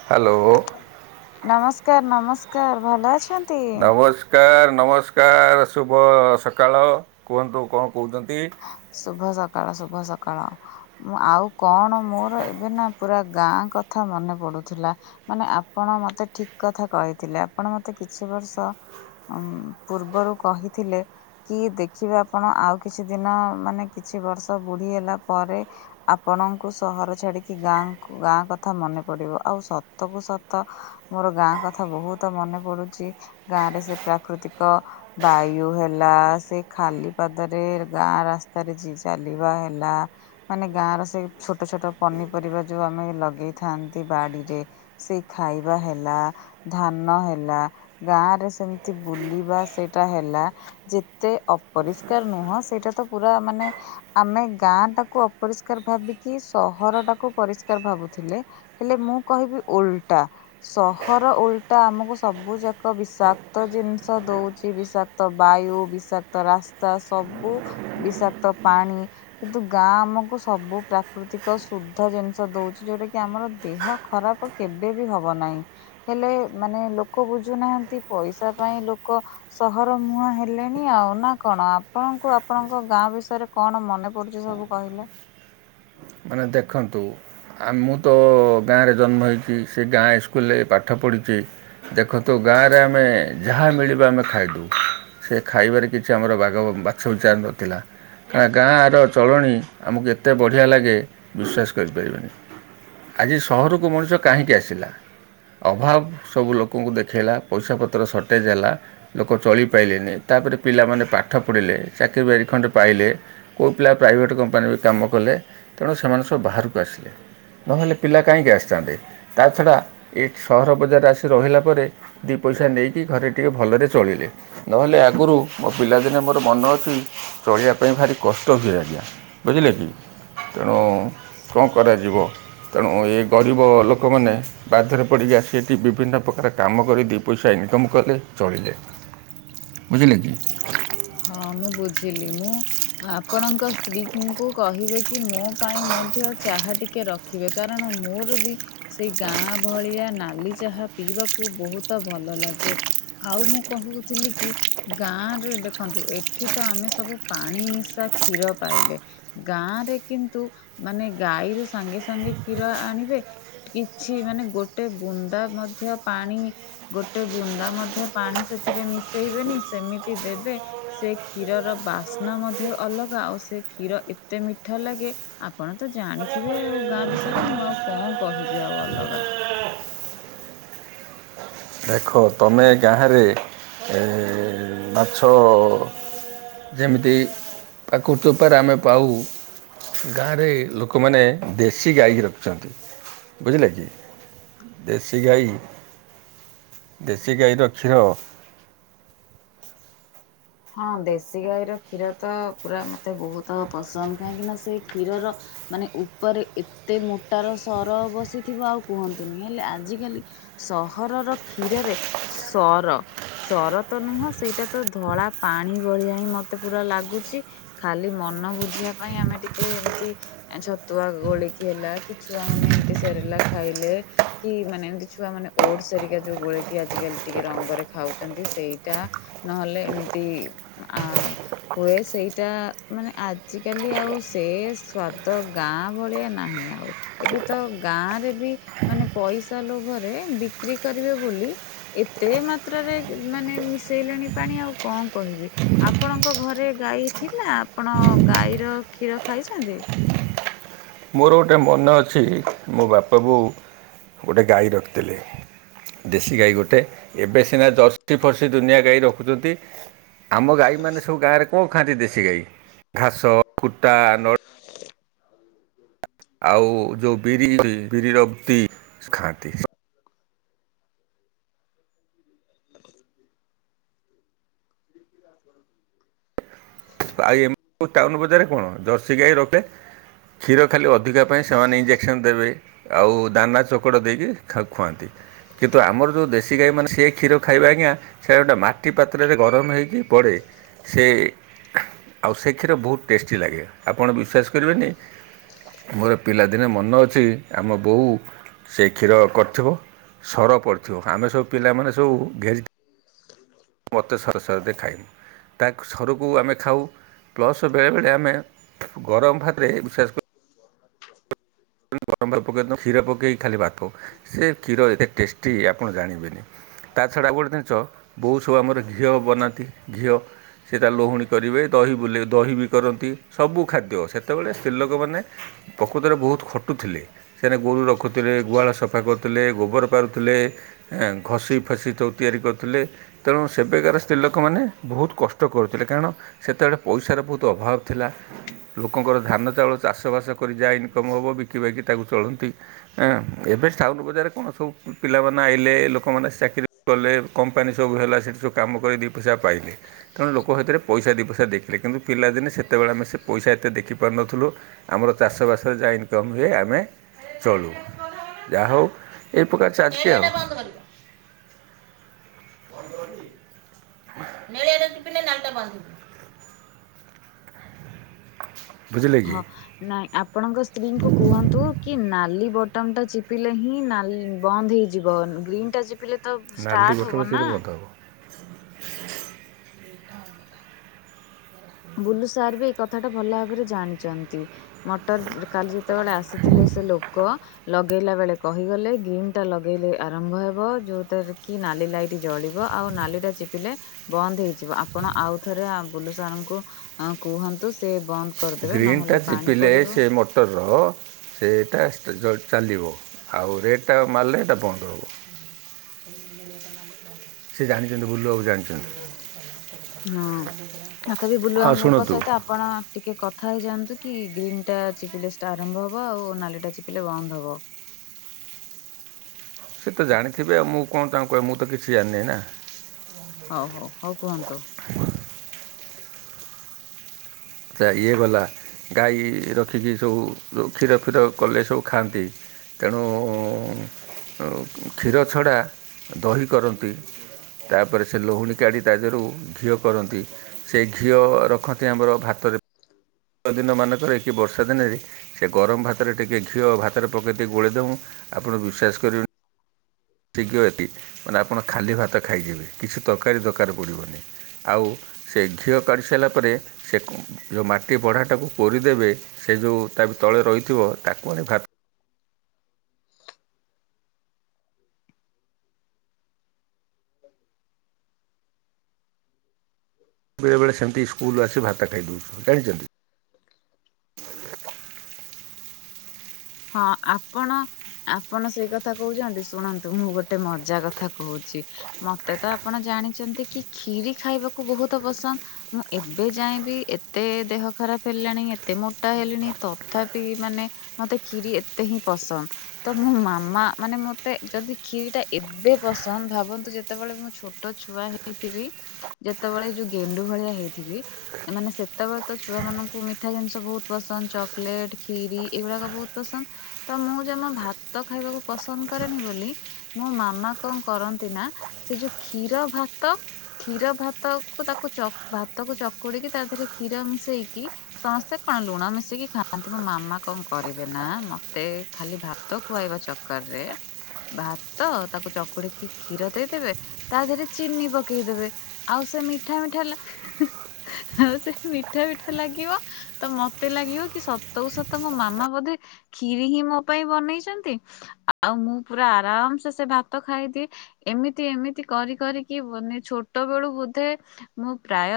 Hello. ନମସ୍କାର, ନମସ୍କାର। ଭଲ ଅଛନ୍ ନମସ୍କାର, ନମସ୍କାର, ଶୁଭ ସକାଳ। କୁହନ୍ତୁ, କଣ କହୁଛନ୍ତି? ଶୁଭ ସକାଳ, ଶୁଭ ସକାଳ। ମୁଁ ଆଉ କଣ ମୋର, ଏବେ ନା ପୁରା ଗାଁ କଥା ମନେ ପଡୁଥିଲା। ମାନେ ଆପଣ ମତେ ଠିକ୍ କଥା କହିଥିଲେ। ଆପଣ ମତେ କିଛି ବର୍ଷ ଉମ୍ ପୂର୍ବରୁ କହିଥିଲେ, କି ଦେଖିବେ ଆପଣ ଆଉ କିଛି କିଛି ଦିନ, ମାନେ କିଛି ବର୍ଷ ବୁଢ଼ୀ ହେଲା ପରେ ଆପଣଙ୍କୁ ସହର ଛାଡିକି ଗାଁକୁ ଗାଁ କଥା ମନେ ପଡିବ। ଆଉ ସତ କୁ ସତ ମୋର ଗାଁ କଥା ବହୁତ ମନେ ପଡୁଚି। ଗାଁରେ ସେ ପ୍ରାକୃତିକ ବାୟୁ ହେଲା, ସେ ଖାଲି ପାଦରେ ଗାଁ ରାସ୍ତାରେ ଯି ଚାଲିବା ହେଲା ମାନେ ଗାଁର ସେଇ ଛୋଟ ଛୋଟ ପନିପରିବା ଯୋଉ ଆମେ ଲଗେଇଥାନ୍ତି ବାଡିରେ ସେ ଖାଇବା ହେଲା ଧାନ ହେଲା, ଗାଁ ରେ ସେମିତି ବୁଲିବା ସେଇଟା ହେଲା ଯେତେ ଅପରିଷ୍କାର ନୁହଁ ସେଇଟା ତ ପୁରା ମାନେ ଆମେ ଗାଁ ଟାକୁ ଅପରିଷ୍କାର ଭାବିକି ସହର ଟାକୁ ପରିଷ୍କାର ଭାବୁଥିଲେ ହେଲେ ମୁଁ କହିବି ଓଲଟା। ସହର ଓଲଟା ଆମକୁ ସବୁଯାକ ବିଷାକ୍ତ ଜିନିଷ ଦଉଛି ବିଷାକ୍ କ୍ତ ବାୟୁ, ବିଷାକ୍ତ ରାସ୍ତା, ସବୁ ବିଷାକ୍ତ ପାଣି କିନ୍ତୁ ଗାଁ ଆମକୁ ସବୁ ପ୍ରାକୃତିକ ଶୁଦ୍ଧ ଜିନିଷ ଦଉଛି ଯୋଉଟା କି ଆମର ଦେହ ଖରାପ କେବେ ବି ହବ ନାହିଁ। ହେଲେ ମାନେ ଲୋକ ବୁଝୁନାହାନ୍ତି। ପଇସା ପାଇଁ ଲୋକ ସହର ମୁହାଁ ହେଲେଣି ଆଉ। ନା କଣ ଆପଣଙ୍କୁ ଆପଣଙ୍କ ଗାଁ ବିଷୟରେ କଣ ମନେ ପଡ଼ୁଛି ସବୁ କହିଲେ? ମାନେ ଦେଖନ୍ତୁ ଆ ମୁଁ ତ ଗାଁରେ ଜନ୍ମ ହୋଇଛି ସେ ଗାଁ ଇସ୍କୁଲରେ ପାଠ ପଢ଼ିଛି। ଦେଖନ୍ତୁ ଗାଁରେ ଆମେ ଯାହା ମିଳିବା ଆମେ ଖାଇଦଉ। ସେ ଖାଇବାରେ କିଛି ଆମର ବାଗ ବାଛ ବିଚାର ନଥିଲା। [unintelligible] ଗାଁର ଚଳଣି ଆମକୁ ଏତେ ବଢ଼ିଆ ଲାଗେ ବିଶ୍ୱାସ କରିପାରିବେନି। ଆଜି ସହରକୁ ମଣିଷ କାହିଁକି ଆସିଲା? ଅଭାବ ସବୁ ଲୋକଙ୍କୁ ଦେଖାଇଲା, ପଇସା ପତ୍ର ସର୍ଟେଜ୍ ହେଲା ଲୋକ ଚଳି ପାଇଲେନି, ତାପରେ ପିଲାମାନେ ପାଠ ପଢ଼ିଲେ, ଚାକିରି ବାକିରି ଖଣ୍ଡେ ପାଇଲେ। କେଉ ପିଲା ପ୍ରାଇଭେଟ୍ କମ୍ପାନୀରେ ବି କାମ କଲେ ତେଣୁ ସେମାନେ ସବୁ ବାହାରକୁ ଆସିଲେ। ନହେଲେ ପିଲା କାହିଁକି ଆସିଥାନ୍ତେ? ତା ଛଡ଼ା ଏ ସହର ବଜାରରେ ଆସି ରହିଲା ପରେ ଦି ପଇସା ନେଇକି ଘରେ ଟିକେ ଭଲରେ ଚଳିଲେ। ନହେଲେ ଆଗରୁ ପିଲାଦିନେ ମୋର ମନ ଅଛି ଚଳିବା ପାଇଁ ଭାରି କଷ୍ଟ ହୁଏ ଆଜ୍ଞା। ବୁଝିଲେ କି? ତେଣୁ କଣ କରାଯିବ, ତେଣୁ ଏ ଗରିବ ଲୋକମାନେ ବାଧ୍ୟରେ ପଡ଼ିକି ଅସି ଏଠି ବିଭିନ୍ନ ପ୍ରକାର କାମ କରି ଦି ପଇସା ଇନକମ୍ କଲେ ଚଳିଲେ। ବୁଝିଲେ କିି? ହଁ ମୁଁ ବୁଝିଲି। ମୁଁ ଆପଣଙ୍କ ସ୍ତ୍ରୀଙ୍କୁ କହିବେ କି ମୋ ପାଇଁ ମଧ୍ୟ ଚାହା ଟିକେ ରଖି ଖିବେ, କାରଣ ମୋର ବି ସେଇ ଗାଁ ଭଳିଆ ନାଲି ଚାହା ପିଇବାକୁ ବହୁତ ଭଲ ଲାଗେ। ଆଉ ମୁଁ କହୁଚିଲି କି ଗାଁ ରେ ଦେ ଖନ୍ତୁ ଏଠିତ ଆମେ ସବୁ ପାଣି ମିଶା କ୍ଷୀର ପାଇଲେ। ଗାଁ ରେ କିନ୍ତୁ ମାନେ ଗାଈରୁ ସାଙ୍ଗେ ସାଙ୍ଗେ କ୍ଷୀର ଆଣିବେ କିଛି ମାନେ ଗୋଟେ ବୁନ୍ଦା ମଧ୍ୟ ପାଣି ଗୋଟେ ବୁନ୍ଦା ମଧ୍ୟ ପାଣି ସେଥିରେ ମିଶେଇବେନି ସେମିତି ଦେବେ ସେ କ୍ଷୀରର ବାସ୍ନା ମଧ୍ୟ ଅଲଗା ଆଉ ସେ କ୍ଷୀର ଏତେ ମିଠା ଲାଗେ ଆପଣ ତ ଜାଣିଥିବେ ଆଉ ଗାଁ ବିଷୟରେ ମୁଁ ଆଉ କଣ କହିବି ଆଉ ଅଲଗା। ଦେଖ ତମେ ଗାଁରେ ଏ ମାଛ ଯେମିତି ଆଖୁ ଚୋପାରେ ଆମେ ପାଉ ଗାଁରେ ଲୋକମାନେ ଦେଶୀ ଗାଈକି ରଖୁଛନ୍ତି। ବୁଝିଲେ କି? ଦେଶୀ ଗାଈ ଦେଶୀ ଗାଈର କ୍ଷୀର ହଁ ଦେଶୀ ଗାଈର କ୍ଷୀରତ ପୁରା ମତେ ବହୁତ ପସନ୍ଦ କାହିଁକିନା ସେ କ୍ଷୀରର ମାନେ ଉପରେ ଏତେ ମୋଟାର ସର ବସିଥିବ ଆଉ କୁହନ୍ତୁନି। ହେଲେ ଆଜିିକାଲି ସହରର କ୍ଷୀରରେ ସର, ସର ତ ନୁହଁ ସେଇଟାତ ଧଳା ପାଣି ଭଳିଆ ହିଁ ମତେ ପୁରା ଲାଗୁଛି। ଖାଲି ମନ ବୁଝିବା ପାଇଁ ଆମେ ଟିକେ ଏମତି ଆଁ ଛତୁଆ ଗୋଳିକି ହେଲା, କି ଛୁଆ ମାନେ ଏମିତି ସେରେଲାକ ଖାଇଲେ କି ମାନେ ଏମିତି ଛୁଆ ମାନେ ଓଡ୍ସ୍ ହେରିକା ଯୋଉ ଗୋଳେଇକି ଆଜିକାଲି ଟିକେ ରଙ୍ଗରେ ଖାଉଛନ୍ତି ସେଇଟା ନହେଲେ ଏମିତି ଆଁ ହୁଏ ସେଇଟା ମାନେ ଆଜିକାଲି ଆଉ ସେ ସ୍ଵାଦ ଗାଁ ଭଳିଆ ନାହିଁ ହିଁ ଆଉ ଏବେ ତ ଗାଁରେ ବି ମାନେ ପଇସା ଲୋଭରେ ବିକ୍ରି କରିବେ ବୋଲି ଏତେ ମାତ୍ରାରେ ଏ ମାନେ ମିଶେଇଲେଣି ପାଣି ଆଉ କଣ କହିବି। ଆପଣଙ୍କ ଘରେ ଗାଈ ଥିଲା ଆପଣ ଗାଈର କ୍ଷୀର ଖାଇଛନ୍ତି? ମୋର ଗୋଟେ ମନେ ଅଛି ମୋ ବାପାବୋଉ ଗୋଟେ ଗାଈ ରଖିଥିଲେ। ଦେଶୀ ଗାଈ ଗୋଟେ ଏବେ ସିନା ଜର୍ସି ଫର୍ସି ଦୁନିଆ ଗାଈ ରଖୁଚନ୍ତି ଆମ ଗାଈମାନେ ସବୁ ଗାଁରେ କଣ ଖାଆନ୍ତି ଦେଶୀ ଗାଈ ଘାସ, କୁଟା, ନ ଆଉ ଯୋଉ ତି ବିରି ବିରିର ତି ଖାଆନ୍ତି। [unintelligible] [unintelligible] ଆଉ ଏମ୍ ଟାଉନ ବଜାରେ କଣ ଜର୍ସି ଗାଈ ରଖଲେ କ୍ଷୀର ଖାଲି ଅଧିକା ପାଇଁ ସେମାନେ ଇଞ୍ଜେକ୍ସନ୍ ଦେବେ। ଆଉ ଦାନା ଚୋକଡ଼ ଦେଇକି ଖା-ଖୁଆନ୍ତି। କିନ୍ତୁ ଆମର ଯୋଉ ଦେଶୀ ଗାଈମାନେ ସେ କ୍ଷୀର ଖାଇବେ ଆଜ୍ଞା ସେଟା ଗୋଟେ ମାଟି ପାତ୍ରରେ ଗରମ ହେଇକି ପଡ଼େ ସେ ଆଉ ସେ କ୍ଷୀର ବୋହୁତ ଟେଷ୍ଟି ଲାଗେ ଆପଣ ବିଶ୍ୱାସ କରିବେନି ମୋର ପିଲାଦିନେ ମନ ଅଛି ଆମ ବୋଉ ସେ କ୍ଷୀର କରିଥିବ ସର ପଡ଼ିଥିବ ଆମେ ସବୁ ପିଲାମାନେ ସବୁ ଘେରି [unintelligible] ମତେ ସର ସର ଦେ ଖାଇମି। ତାକୁ ସରକୁ ଆମେ ଖାଉ ପ୍ଲସ୍ ବେଳେବେଳେ ଆମେ ଗରମ ଭାତରେ ବିଶ୍ୱାସ କ ଗରମ ଭାତ ପକେଇଦ କ୍ଷୀର ପକେଇ ଖାଲି ଭାତ ସେ କ୍ଷୀର ଏତେ ଟେଷ୍ ଟି ଆପଣ ଜାଣିବେନି ତା ଛଡ଼ା ଆଉ ଗୋଟେ ଜିନିଷ ବୋଉ ସବୁ ଆମର ଘିଅ ବନାନ୍ତି ଘିଅ ସେ ତା ଲହୁଣୀ କରିବେ ଦହି ବୁଲେ ଦହି ବି କରନ୍ତି ସବୁ ଖାଦ୍ୟ ସେତେବେଳେ ସ୍ତ୍ରୀଲୋକମାନେ ପ୍ରକୁତରେ ବୋହୁତ୍ ଖଟୁଥିଲେ ସେମାନେ ଗୋରୁ ରଖୁଥିଲେ। ଗୁହାଳ ସଫା କରୁଥୁଲେ, ଗୋବର ପାରୁଥୁଲେ, ଏଁ ଘଷିଫସି ତ ତିଆରି କରୁଥୁଲେ। ତେଣୁ ସେବେକାର ସ୍ତ୍ରୀ ଲୋକମାନେ ବୋହୁତ୍ କଷ୍ଟ କରୁଥୁଲେ କାରଣ ସେତେବେଳେ ପଇସାର ବୋହୁତ ଅଭାବ ଥିଲା। ଲୋକଙ୍କର ଧାନ ଚାଉଳ ଚାଷବାସ କରି ଯାହା ଇନକମ୍ ହବ ବିକିବାକି ତାକୁ ଚଳନ୍ତି। ହଁ ଏବେ ଟାଉନ ବଜାରରେ କଣ ସବୁ ପିଲାମାନେ ଆଇଲେ ଲୋକମାନେ ଚାକିରି କଲେ କମ୍ପାନୀ ସବୁ ହେଲା ସେଇଠି ସବୁ କାମ କରି ଦିଇ ପଇସା ପାଇଲେ। ତେଣୁ ଲୋକ ହେଥିରେ ପଇସା ଦିଇ ପଇସା ଦେଖିଲେ କିନ୍ତୁ ପିଲାଦିନେ ସେତେବେଳେ ଆମେ ସେ ପଇସା ଏତେ ଦେଖି ପାରୁନଥିଲୁ। ଆମର ଚାଷବାସରେ ଯାହା ଇନ୍ କମ୍ ହୁଏ ଆମେ ଚଳୁ ଯାହୋଉ ଏ ପ୍ରକାର ଚାଲଚି ଆଉ। ବାନ୍ଧିବ [unintelligible] ବୁଝିଲେ? କି ହଁ। ନାଇଁ ଆପଣଙ୍କ ସ୍ତ୍ରୀଙ୍କୁ କୁହନ୍ତୁ କି ନାଲି ବଟନଟା ଚିପିଲେ ହିଁ ନାଲ ବନ୍ଦ ହେଇଯି ଯିବ ଗ୍ରୀନଟା ଚିପିଲେ ତ ନାଲି ଷ୍ଟାର୍ଟ ବଟନ ହବନା। ସେଠି ବନ୍ଦ ହେବ ବୁଲୁ ସାର୍ ବି ଏଇ କଥାଟା ଭଲ ଭାବରେ ଜାଣିଚନ୍ତି। ମଟର କାଲି ଯେତେବେଳେ ଆସିଥିଲେ ସେ ଲୋକ ଲଗେଇଲା ବେଳେ କହିଗଲେ ଗ୍ରୀନଟା ଲଗେଇଲେ ଆରମ୍ଭ ହେବ ଯୋଉ ତାର କି ନାଲି ଲାଇଟ୍ ଜଳିବ ଆଉ ନାଲିଟା ଚିପିଲେ ବନ୍ଦ ହେଇଯିବ ଆପଣ ଆଉଥରେ ଆ ବୁଲୁ ସାରଙ୍କୁ ଅ କୁହନ୍ତୁ ସେ ବନ୍ଦ କରିଦେବେ ନହେଲେ ପାଣି ପଡିବ। ଏ ରହ ସେଇଟା ସ୍ ଯୋଉ ଚାଲିବ ଆଉ ରେଡଟା ମାରିଲେ ଏଟା ବନ୍ଦ ହବ। ସିଏ ଜାଣିଚନ୍ତି ବୁଲିବାକୁ ଜାଣିଚନ୍ତି। ହଁ ତଥାପି ହଁ ବୁଲୁବାବୁଙ୍କ ଶୁଣନ୍ତୁ ସହିତ ଆ ଆପଣ ଟିକେ କଥା ହେଇଯାଆନ୍ତୁ କି ଗ୍ରୀନ୍ ଟା ଚିପିଲେ ସେଟା ଆରମ୍ଭ ହବ ଆଉ ନାଲି ଟା ଚିପିଲେ ବନ୍ଦ ହବ। ସେଏ ତ ଜାଣିଥିବେ ଆଉ ମୁଁ କଣ ତାଙ୍କୁ କହିବି ମୁଁ ତ କିଛି ଜାଣିନେଇ ନା। ହଉ ହଉ ହଉ କୁହନ୍ତୁ। ତା ଇଏ ଗଲା ଗାଈ ରଖିକି ସବୁ ଯୋଉ କ୍ଷୀର ଫିର କଲେ ସବୁ ଖାଆନ୍ତି। ତେଣୁ ଉଁ କ୍ଷୀର ଛଡ଼ା ଦହି କରନ୍ତି। ତା ପରେ ସେ ଲହୁଣୀ କାଢ଼ି ତା ଦେହରୁ ଘିଅ କରନ୍ତି। ସେ ଘିଅ ରଖନ୍ତି ଆମର ଭା ତ ଦିନ ମାନଙ୍କରେ କିି ବର୍ଷା ଦିନରେ ସେ ଗରମ ଭାତରେ ଟିକିଏ ଘିଅ ଭାତରେ ପକେଇ ଦେ ଗୋଳିଇ ଦେମୁ ଆପଣ ବିଶ୍ୱାସ କରିବେନି ତିିି କହିବ ତୀକି ମାନେ ଆପଣ ଖାଲି ଭାତ ଖାଇଯିବେ କିଛି ତରକାରୀ ଦରକାର ପଡ଼ିବନି। ଆଉ ସେ ଘିଅ କାଢ଼ି ସାରିଲା ପରେ ସେ ଯୋଉ ମାଟି ଵଢ଼ାଟାକୁ କୋରିଦେବେ ସେ ଯୋଉ ତା ତଳେ ରହିଥିବ ତାକୁ ଆମେ ଭା ହ ବେଳେବେଳେ ସେମତି ସ୍କୁଲୁ ଆସି ଭାତ ଖାଇ ଦେଉ ଜାଣିଛନ୍ତି। ହଁ ଆପଣ ଆପଣ ସେଇ କଥା କହୁଛନ୍ତି ଶୁଣନ୍ତୁ ମୁଁ ଗୋଟେ ମଜା କଥା କହୁଚି। ମତେ ତ ଆପଣ ଜାଣିଛନ୍ତି କି କ୍ଷିରି ଖାଇବାକୁ ବହୁତ ପସନ୍ଦ। ମୁଁ ଏବେ ଯାଏ ବି ଏତେ ଦେହ ଖରାପ ହେଲାଣି ଏତେ ମୋଟା ହେଲିଣି ତଥାପି ମାନେ ମତେ କ୍ଷୀରି ଏତେ ହିଁ ପସନ୍ଦ। ତ ମୋ ମାମା ମାନେ ମତେ ଯଦି କ୍ଷିର ଟା ଏବେ ପସନ୍ଦ ଭାବନ୍ତୁ ଯେତେବେଳେ ମୁଁ ଛୋଟ ଛୋଟ ଛୁଆ ହେଇଥିବି ଯେତେବେଳେ ଯୋଉ ଗେଣ୍ଡୁ ଭଳିଆ ହେଇଥିବି। ମାନେ ସେତେବେଳେ ତ ଛୁଆ ମାନଙ୍କୁ ମିଠା ଜିନିଷ ବହୁତ ପସନ୍ଦ ଚକୋଲେଟ ଖ୍ରୀରି ଏଗୁଡାକ ବହୁତ ପସନ୍ଦ ତ ମୁଁ ଯେମା ଭାତ ଖାଇବାକୁ ପସନ୍ଦ କରେନି ବୋଲି ମୋ ମାମା କଣ କରନ୍ତି ନା ସେ ଯୋଉ କ୍ଷୀର ଭାତ କ୍ଷୀର ଭାତ କୁ ତାକୁ ଚ୍ ଭାତକୁ ଚକୁଡିକି ତା ଦେହରେ କ୍ଷୀର ମିଶେଇକି ସମସ୍ତେ କଣ ଲୁଣ ମିସେଇକି ଖାଆନ୍ତି ମୋ ମାମା କଣ କରେ ନା ମତେ ଖାଲି ଭାତ ଖୁଆଇବା ଚକର ରେ ଭାତ ତାକୁ ଚକୁଡିକି କ୍ଷୀର ଦେଇଦେବେ ତା ଦେହରେ ଚିନି ପକେଇଦେବେ। ଆଉ ସେ ମିଠା ମିଠା ଲା [unintelligible] ଆଉ ସେ ମିଠା ମିଠା ଲାଗିବ ତ ମତେ ଲାଗିବ କି ସତକୁ ସତ ମୋ ମାମା ବୋଧେ କ୍ଷିରି ହିଁ ମୋ ପାଇଁ ବନେଇଛନ୍ତି। ଆଉ ମୁଁ ପୁରା ଆରାମ ସେ ସେ ଭାତ ଖାଇଦିଏ। ଏମିତି ଏମିତି କରି କରିକି ନେ ଛୋଟ ବେଳୁ ବୋଧେ ମୁଁ ପ୍ରାୟ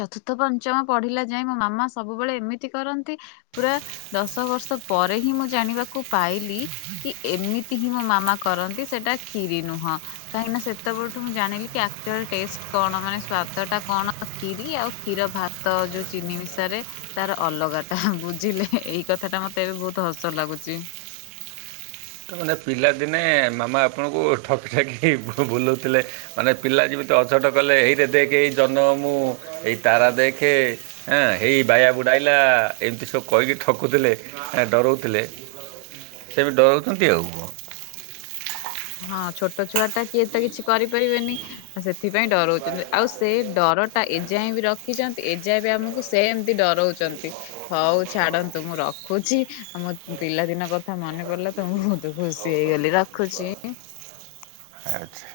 ଚତୁର୍ଥ ପଞ୍ଚମ ପଢିଲା ଯାଏ ମୋ ମାମା ସବୁବେଳେ ଏମିତି କରନ୍ତି ପୁରା ଦଶ ବର୍ଷ ପରେ ହିଁ ମୁଁ ଜାଣିବାକୁ ପାଇଲି କି ଏମିତି ହିଁ ମୋ ମାମା କରନ୍ତି ସେଟା କ୍ଷୀରିୀ ନୁହଁ। କାହିଁକି ନା ସେତେବେଳଠୁ ମୁଁ ଜାଣିଲି କି ଆକ୍ଚୁଆଲ୍ ଟେଷ୍ଟ କଣ ମାନେ ସ୍ଵାଦ ଟା କଣ। ଖିରି ଆଉ କ୍ଷୀର ଭାତ ଯୋଉ ଚିନି ମିଶା ରେ ତାର ଅଲଗା ଟା ବୁଝିଲେ ଏଇ କଥା ଟା ମତେ ଏବେ ବହୁତ ହସ ଲାଗୁଛି। ତାମାନେ ପିଲାଦିନେ ମାମା ଆପଣଙ୍କୁ ଠକି ଠାକି କି ଭୁଆଁ ବୁଲଉଥିଲେ। ମାନେ ପିଲା ଯେମିତି ଅଛଟ କଲେ ଏଇରେ ଦେଖେ ଏଇ ଜହ୍ନ ମାମୁଁ ଏଇ ତାରା ଦେଖେ ଏଁ ଏଇ ବାୟ ବୁଢା ଆଇଲା ଏମିତି ସବୁ କହିକି ଠକୁଥିଲେ ଏ ଡରଉଥିଲେ ସେ ବି ଡରଉଛନ୍ତି ଆଉ କଣ। ହଁ ଛୋଟ ଛୁଆ ଟା କିଏ ତ କିଛି କରିପାରିବେନି। ସେଥିପାଇଁ ଡରଉଛନ୍ତି ଆଉ ସେ ଡରଟା ଏଯାଏଁ ବି ରଖିଛନ୍ତି ଏଯାଏ ବି ଆମକୁ ସେମିତି ଡରଉ ଚନ୍ତି ହଉ ଛାଡନ୍ତୁ ମୁଁ ରଖୁଛି। ଆ ମୋ ପିଲାଦିନ କଥା ମନେ ପଡିଲା ତ ମୁଁ ବହୁତ ଖୁସି ହେଇଗଲି ରଖୁଛି। ଆଚ୍ଛା